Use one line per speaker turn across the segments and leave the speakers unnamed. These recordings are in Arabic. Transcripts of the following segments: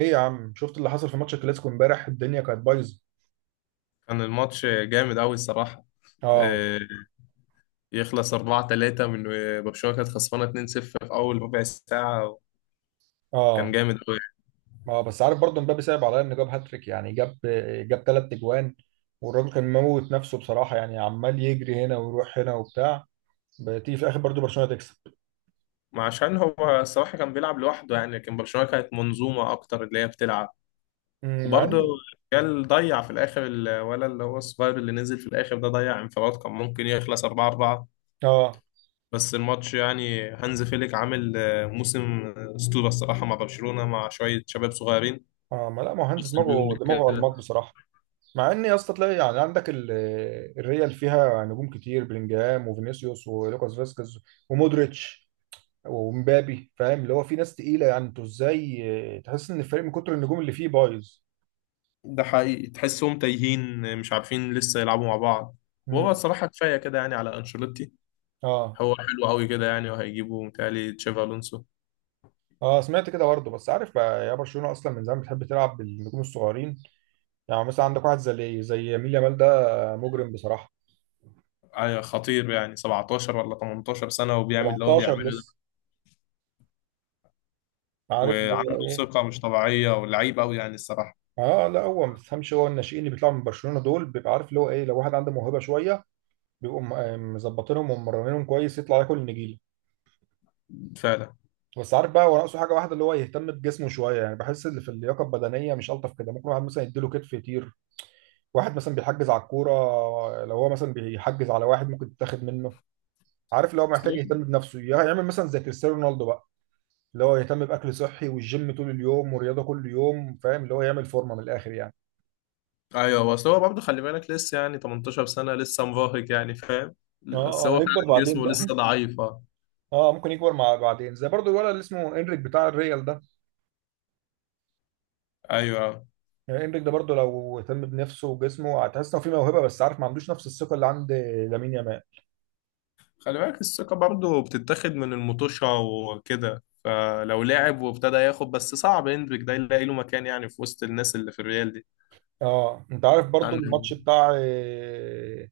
ايه يا عم، شفت اللي حصل في ماتش الكلاسيكو امبارح؟ الدنيا كانت بايظه.
كان الماتش جامد أوي الصراحة،
اه
آه، يخلص 4-3 من برشلونة كانت خسرانة 2-0 في أول ربع ساعة.
اه
كان جامد أوي.
اه، بس عارف برضه مبابي صعب عليا انه جاب هاتريك، يعني جاب ثلاث اجوان والراجل كان موت نفسه بصراحه، يعني عمال يجري هنا ويروح هنا وبتاع، بتيجي في الاخر برضه برشلونه تكسب.
ما عشان هو الصراحة كان بيلعب لوحده يعني، لكن برشلونة كانت منظومة أكتر اللي هي بتلعب.
مع
وبرضه
ان
ريال ضيع في الآخر، الولا اللي هو الصغير اللي نزل في الآخر ده ضيع انفراد كان ممكن يخلص 4-4.
اه
بس الماتش يعني هانز فيليك عامل موسم أسطورة الصراحة مع برشلونة مع شوية شباب صغيرين.
اه ما لا، ما هو هانز
وصل بيهم.
دماغه الماط بصراحه. مع ان يا اسطى تلاقي يعني عندك الريال فيها نجوم كتير، بلينجهام وفينيسيوس ولوكاس فاسكيز ومودريتش ومبابي، فاهم اللي هو في ناس تقيله، يعني انتوا ازاي تحس ان الفريق من كتر النجوم اللي فيه بايظ.
ده حقيقي تحسهم تايهين مش عارفين لسه يلعبوا مع بعض. وهو
امم.
الصراحة كفاية كده يعني على أنشيلوتي.
اه،
هو حلو قوي كده يعني، وهيجيبوا متهيألي تشافي ألونسو.
اه سمعت كده برضه. بس عارف بقى يا برشلونه اصلا من زمان بتحب تلعب بالنجوم الصغيرين، يعني مثلا عندك واحد زي يمين يامال ده، مجرم بصراحه.
خطير يعني 17 ولا 18 سنة وبيعمل اللي هو
17
بيعمله ده،
لسه. عارف اللي
وعنده
هو ايه،
ثقة مش طبيعية ولعيب قوي يعني الصراحة.
اه لا هو ما تفهمش، هو الناشئين اللي بيطلعوا من برشلونه دول بيبقى عارف اللي هو ايه، لو واحد عنده موهبه شويه بيبقوا مظبطينهم وممرنينهم كويس، يطلع ياكل النجيله.
فعلا.
بس عارف بقى هو ناقصه حاجه واحده، اللي هو يهتم بجسمه شويه، يعني بحس اللي في اللياقه البدنيه مش الطف كده، ممكن واحد مثلا يديله كتف يطير، واحد مثلا بيحجز على الكوره، لو هو مثلا بيحجز على واحد ممكن تتاخد منه. عارف اللي هو
أصل
محتاج يهتم
هو-
بنفسه، يعمل مثلا زي كريستيانو رونالدو بقى، اللي هو يهتم باكل صحي والجيم طول اليوم ورياضه كل يوم، فاهم اللي هو يعمل فورمه من الاخر يعني.
أيوه بس هو برضه خلي بالك لسه يعني 18 سنة لسه مراهق يعني فاهم.
اه.
بس
اه
هو
هيكبر
فعلا
بعدين
جسمه
بقى.
لسه ضعيف.
اه ممكن يكبر مع بعدين، زي برضو الولد اللي اسمه انريك بتاع الريال ده،
أيوه.
يعني انريك ده برضو لو اهتم بنفسه وجسمه، هتحس انه في موهبه، بس عارف ما عندوش نفس الثقه اللي عند لامين يامال.
خلي بالك الثقة برضه بتتاخد من المطوشة وكده، فلو لعب وابتدى ياخد بس صعب هندريك ده يلاقي له مكان يعني في وسط الناس اللي في الريال دي.
اه انت عارف برضو
عندي
الماتش بتاع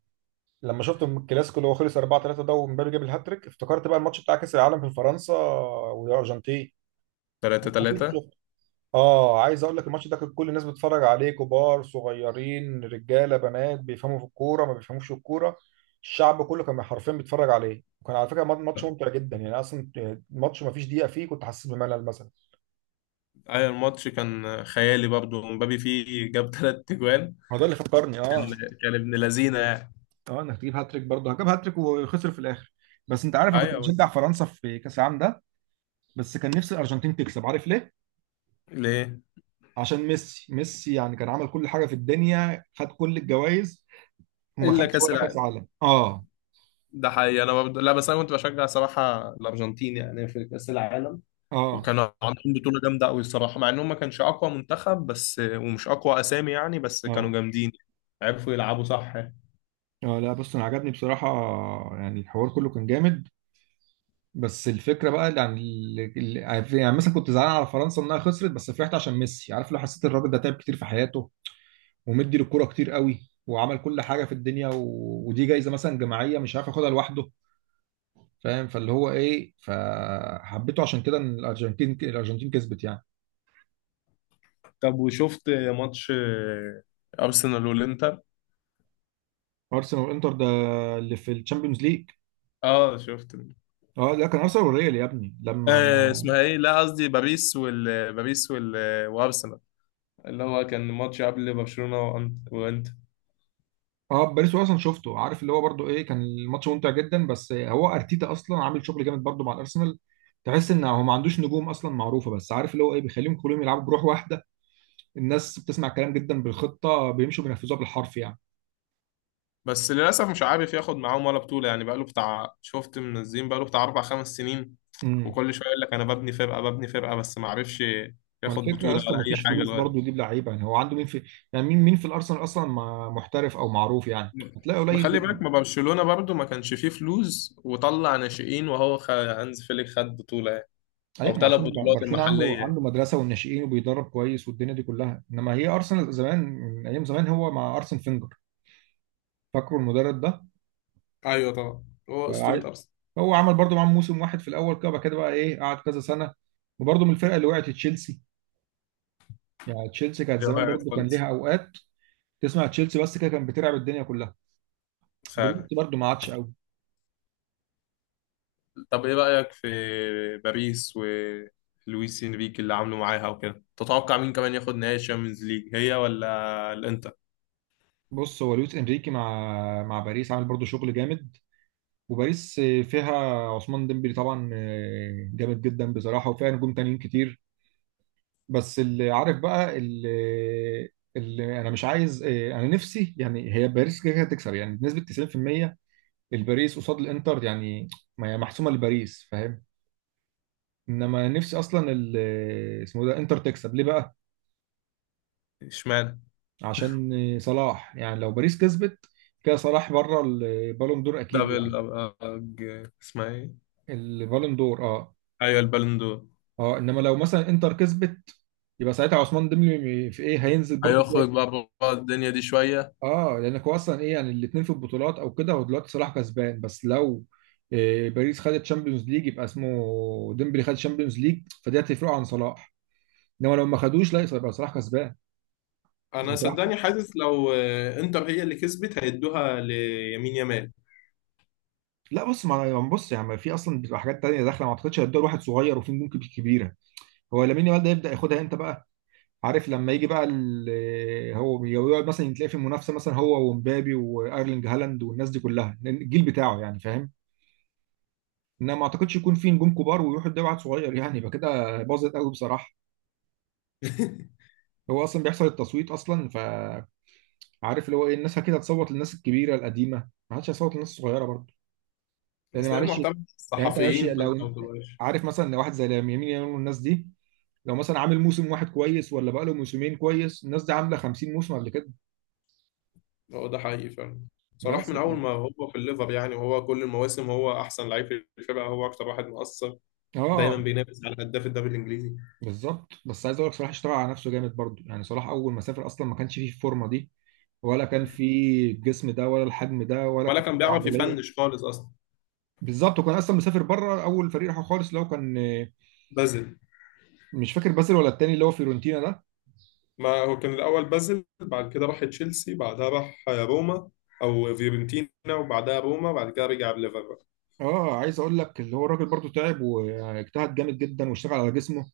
لما شفت الكلاسيكو اللي هو خلص 4-3 ده ومبابي جاب الهاتريك، افتكرت بقى الماتش بتاع كاس العالم في فرنسا والارجنتين.
3
اكيد
3
شفت. اه عايز اقول لك الماتش ده كان كل الناس بتتفرج عليه، كبار صغيرين رجاله بنات، بيفهموا في الكوره ما بيفهموش في الكوره، الشعب كله كان حرفيا بيتفرج عليه، وكان على فكره ماتش ممتع جدا يعني، اصلا الماتش ما فيش دقيقه فيه كنت حاسس بملل مثلا.
أي الماتش كان خيالي، برضه مبابي فيه جاب تلات تجوان.
هو ده اللي فكرني اه.
كان ابن لذينة يعني.
اه انك تجيب هاتريك برضه، جاب هاتريك وخسر في الاخر. بس انت عارف انا كنت
أيوة.
بشجع فرنسا في كاس العالم ده، بس كان نفسي الارجنتين تكسب، عارف ليه؟
ليه؟
عشان ميسي. ميسي يعني كان عمل كل حاجه في الدنيا، خد كل الجوائز وما
إلا
خدش
كأس
ولا كاس
العالم.
عالم. اه.
ده حقيقي أنا برضه لا، بس أنا كنت بشجع صراحة الأرجنتين يعني في كأس العالم.
اه
وكانوا عاملين بطولة جامدة قوي الصراحة، مع انهم ما كانش اقوى منتخب بس ومش اقوى اسامي يعني، بس كانوا
اه،
جامدين. عرفوا يلعبوا صح يعني.
اه لا بص انا عجبني بصراحه، يعني الحوار كله كان جامد، بس الفكره بقى يعني يعني مثلا كنت زعلان على فرنسا انها خسرت، بس فرحت عشان ميسي. عارف لو حسيت الراجل ده تعب كتير في حياته، ومدي للكوره كتير قوي، وعمل كل حاجه في الدنيا، و... ودي جايزه مثلا جماعيه مش عارف ياخدها لوحده، فاهم فاللي هو ايه، فحبيته عشان كده ان الارجنتين كسبت يعني.
طب وشفت ماتش ارسنال والانتر؟
ارسنال والانتر ده اللي في الشامبيونز ليج.
اه شفت.
اه لا كان ارسنال والريال يا ابني لما اه
اسمها ايه، لا قصدي باريس وال، باريس وال وارسنال، اللي هو كان ماتش قبل برشلونة وانتر.
باريس اصلا شفته، عارف اللي هو برضو ايه، كان الماتش ممتع جدا، بس هو ارتيتا اصلا عامل شغل جامد برضو مع الارسنال، تحس ان هو ما عندوش نجوم اصلا معروفه، بس عارف اللي هو ايه بيخليهم كلهم يلعبوا بروح واحده، الناس بتسمع كلام جدا، بالخطه بيمشوا بينفذوها بالحرف يعني.
بس للاسف مش عارف ياخد معاهم ولا بطولة يعني، بقاله بتاع شفت منزلين، بقاله بتاع اربع خمس سنين.
امم.
وكل شوية يقول لك انا ببني فرقة ببني فرقة، بس ما عرفش
ما
ياخد
الفكره
بطولة
اصلا
ولا
ما
اي
فيش
حاجة
فلوس برضه
لغاية.
يجيب لعيبه، يعني هو عنده مين في، يعني مين في الارسنال اصلا محترف او معروف، يعني هتلاقي
ما
قليل
خلي
جدا.
بالك، ما برشلونة برضو ما كانش فيه فلوس وطلع ناشئين، وهو هانز فليك خد بطولة يعني. أو
ايوه ما
ثلاث
عشان
بطولات
برشلونه
المحلية
عنده
يعني.
مدرسه والناشئين وبيدرب كويس والدنيا دي كلها، انما هي ارسنال زمان، من ايام زمان هو مع ارسن فينجر، فاكره المدرب ده؟
ايوه طبعا. هو
فع-
اسطوره ارسنال.
هو عمل برضه معاهم موسم واحد في الاول كده، بعد كده بقى ايه قعد كذا سنه، وبرضه من الفرقه اللي وقعت تشيلسي. يعني تشيلسي كانت
هي
زمان
وقعت
برضه كان
خالص.
ليها اوقات، تسمع تشيلسي بس كده كان بتلعب الدنيا كلها.
فعلا.
دلوقتي برضه ما عادش قوي.
طب إيه رأيك في باريس ولويس إنريكي اللي عامله معاها وكده؟ تتوقع مين كمان ياخد نهائي الشامبيونز ليج، هي ولا الإنتر؟
بص هو لويس انريكي مع باريس عامل برضه شغل جامد، وباريس فيها عثمان ديمبلي طبعا جامد جدا بصراحه، وفيها نجوم تانيين كتير. بس اللي عارف بقى، اللي انا مش عايز انا نفسي يعني، هي باريس كده كده هتكسب يعني بنسبه 90%، الباريس قصاد الانتر يعني، ما هي محسومه لباريس، فاهم. انما نفسي اصلا اسمه ده انتر تكسب ليه بقى؟
اشمعنى؟
عشان صلاح. يعني لو باريس كسبت كده صلاح بره البالون دور اكيد يعني.
اسمها إيه؟
البالون دور اه.
أيوة البالون دور.
اه انما لو مثلا انتر كسبت، يبقى ساعتها عثمان ديمبلي في ايه، هينزل برضه
هيخرج
شويه.
بقى بره الدنيا دي شوية.
اه لانك هو اصلا ايه يعني، الاثنين في البطولات او كده، هو دلوقتي صلاح كسبان، بس لو إيه باريس خدت تشامبيونز ليج، يبقى اسمه ديمبلي خد تشامبيونز ليج فدي هتفرقه عن صلاح، انما لو ما خدوش لا يبقى صلاح كسبان. يعني
انا
صلاح
صدقني حاسس لو انتر هي اللي كسبت هيدوها ليمين يامال.
لا بص ما بص يعني في اصلا بتبقى حاجات تانية داخله، ما اعتقدش هتدور واحد صغير وفي نجوم كبيره. هو لامين يامال ده يبدا ياخدها امتى بقى؟ عارف لما يجي بقى هو يقعد مثلا، تلاقي في منافسه مثلا هو ومبابي وايرلينج هالاند والناس دي كلها الجيل بتاعه يعني، فاهم. انما ما اعتقدش يكون في نجوم كبار ويروح يدي واحد صغير، يعني يبقى كده باظت قوي بصراحه. هو اصلا بيحصل التصويت اصلا، فعارف اللي هو ايه، الناس كده هتصوت للناس الكبيره القديمه، ما حدش هيصوت للناس الصغيره برضه، لان
اصل هي
معلش.
معتمد
يعني انت معلش
الصحفيين، فانت
لو
ما بتبقاش.
عارف مثلا، لو واحد زي يمين يامال والناس دي، لو مثلا عامل موسم واحد كويس ولا بقاله موسمين كويس، الناس دي عامله 50 موسم قبل كده.
هو ده حقيقي فعلا. صلاح
بس
من
ف...
اول ما هو في الليفر يعني، وهو كل المواسم هو احسن لعيب في الفرقه، هو اكتر واحد مؤثر. دايما
اه
بينافس على هداف الدوري الانجليزي.
بالظبط. بس عايز اقول لك صلاح اشتغل على نفسه جامد برضه، يعني صلاح اول ما سافر اصلا ما كانش فيه الفورمه دي، ولا كان فيه الجسم ده، ولا الحجم ده، ولا
ولا
الكتله
كان بيعرف
العضليه.
يفنش خالص اصلا.
بالظبط، وكان اصلا مسافر بره اول فريق راحه خالص اللي هو كان،
بازل.
مش فاكر بازل ولا التاني اللي هو فيورنتينا ده.
ما هو كان الاول بازل، بعد كده راح تشيلسي، بعدها راح روما، او فيورنتينا وبعدها روما، بعد كده رجع الليفر.
اه عايز اقول لك اللي هو الراجل برضه تعب واجتهد جامد جدا واشتغل على جسمه.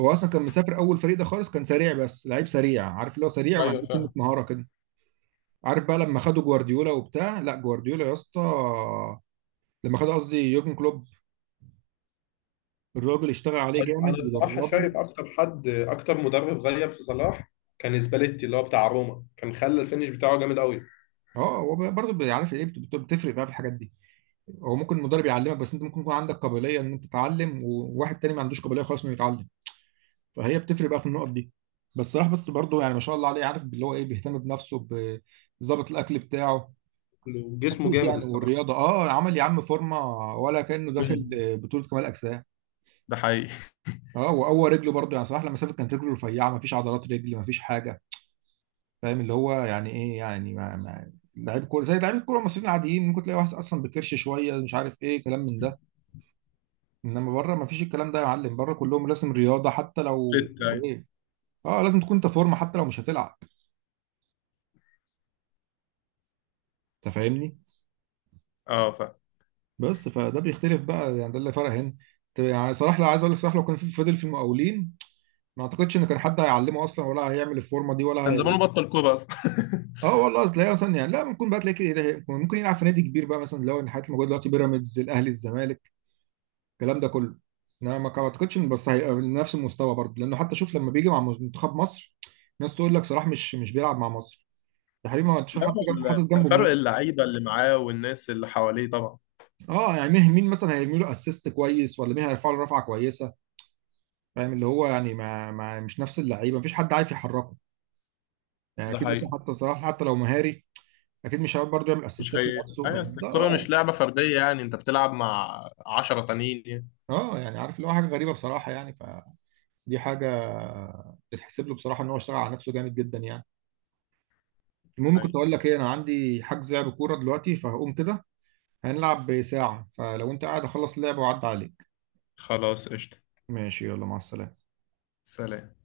هو اصلا كان مسافر اول فريق ده خالص، كان سريع بس لعيب سريع، عارف اللي هو سريع وما
ايوه
عندوش سنه
فعلا.
مهاره كده. عارف بقى لما خدوا جوارديولا وبتاع، لا جوارديولا يا اسطى، لما خد قصدي يورجن كلوب، الراجل اشتغل عليه جامد
انا الصراحه
ودربه.
شايف اكتر مدرب غير في صلاح كان سباليتي اللي هو بتاع روما، كان خلى الفينش بتاعه جامد قوي.
اه هو برضه بيعرف ايه بتفرق بقى في الحاجات دي. هو ممكن المدرب يعلمك، بس انت ممكن يكون عندك قابليه ان انت تتعلم، وواحد تاني ما عندوش قابليه خالص انه يتعلم، فهي بتفرق بقى في النقط دي. بس صراحه بس برضه يعني ما شاء الله عليه، عارف اللي هو ايه، بيهتم بنفسه بظبط الاكل بتاعه.
جسمه
اكيد
جامد
يعني،
الصراحه.
والرياضه اه، عمل يا عم فورمه ولا كانه داخل
مم.
بطوله كمال اجسام.
ده حقيقي.
اه وقوى رجله برضه يعني صراحه، لما سافر كانت رجله رفيعه، ما فيش عضلات رجل، ما فيش حاجه. فاهم اللي هو يعني ايه، يعني ما لعيب كوره زي لعيب الكوره المصريين العاديين، ممكن تلاقي واحد اصلا بكرش شويه مش عارف ايه، كلام من ده. انما بره ما فيش الكلام ده يا معلم، بره كلهم لازم رياضه حتى لو
أيوة.
ايه. اه لازم تكون انت فورمه حتى لو مش هتلعب، انت فاهمني.
اه.
بس فده بيختلف بقى يعني، ده اللي فرق هنا. طب يعني صلاح، لا عايز اقول لك صلاح لو كان فضل في المقاولين، ما اعتقدش ان كان حد هيعلمه اصلا، ولا هيعمل الفورمه دي، ولا
كان
هي...
زمانه بطل كوره اصلا.
اه والله تلاقيه مثلا يعني، لا ممكن بقى تلاقي كده ممكن يلعب في نادي كبير بقى، مثلا لو ان الحاجات الموجوده دلوقتي، بيراميدز الاهلي الزمالك الكلام ده كله. انا ما اعتقدش ان بس هيبقى من نفس المستوى برضه، لانه حتى شوف لما بيجي مع منتخب مصر، ناس تقول لك صلاح مش بيلعب مع مصر، يا حبيبي ما تشوف
لا،
حاطط جنب، حاطط جنبه
فرق
مين.
اللعيبه اللي معاه والناس اللي حواليه طبعا.
اه يعني مين مثلا هيرمي له اسيست كويس، ولا مين هيرفع له رفعه كويسه، فاهم اللي هو يعني ما مش نفس اللعيبه، مفيش حد عارف يحركه يعني.
ده
اكيد مثلا
حقيقي.
حتى صلاح حتى لو مهاري، اكيد مش هيعرف برضه يعمل
مش
اسيستات
هي
لنفسه،
هي
بس
اصل
ده
الكوره
اه.
مش لعبه فرديه يعني، انت بتلعب مع 10 تانيين يعني.
اه يعني عارف اللي هو حاجه غريبه بصراحه، يعني فدي حاجه تتحسب له بصراحه، ان هو اشتغل على نفسه جامد جدا يعني. المهم كنت
حقيقي.
اقول لك ايه، انا عندي حجز لعب كوره دلوقتي، فهقوم كده. هنلعب ساعه، فلو انت قاعد اخلص اللعب وعد عليك.
خلاص قشطه.
ماشي، يلا مع السلامه.
سلام.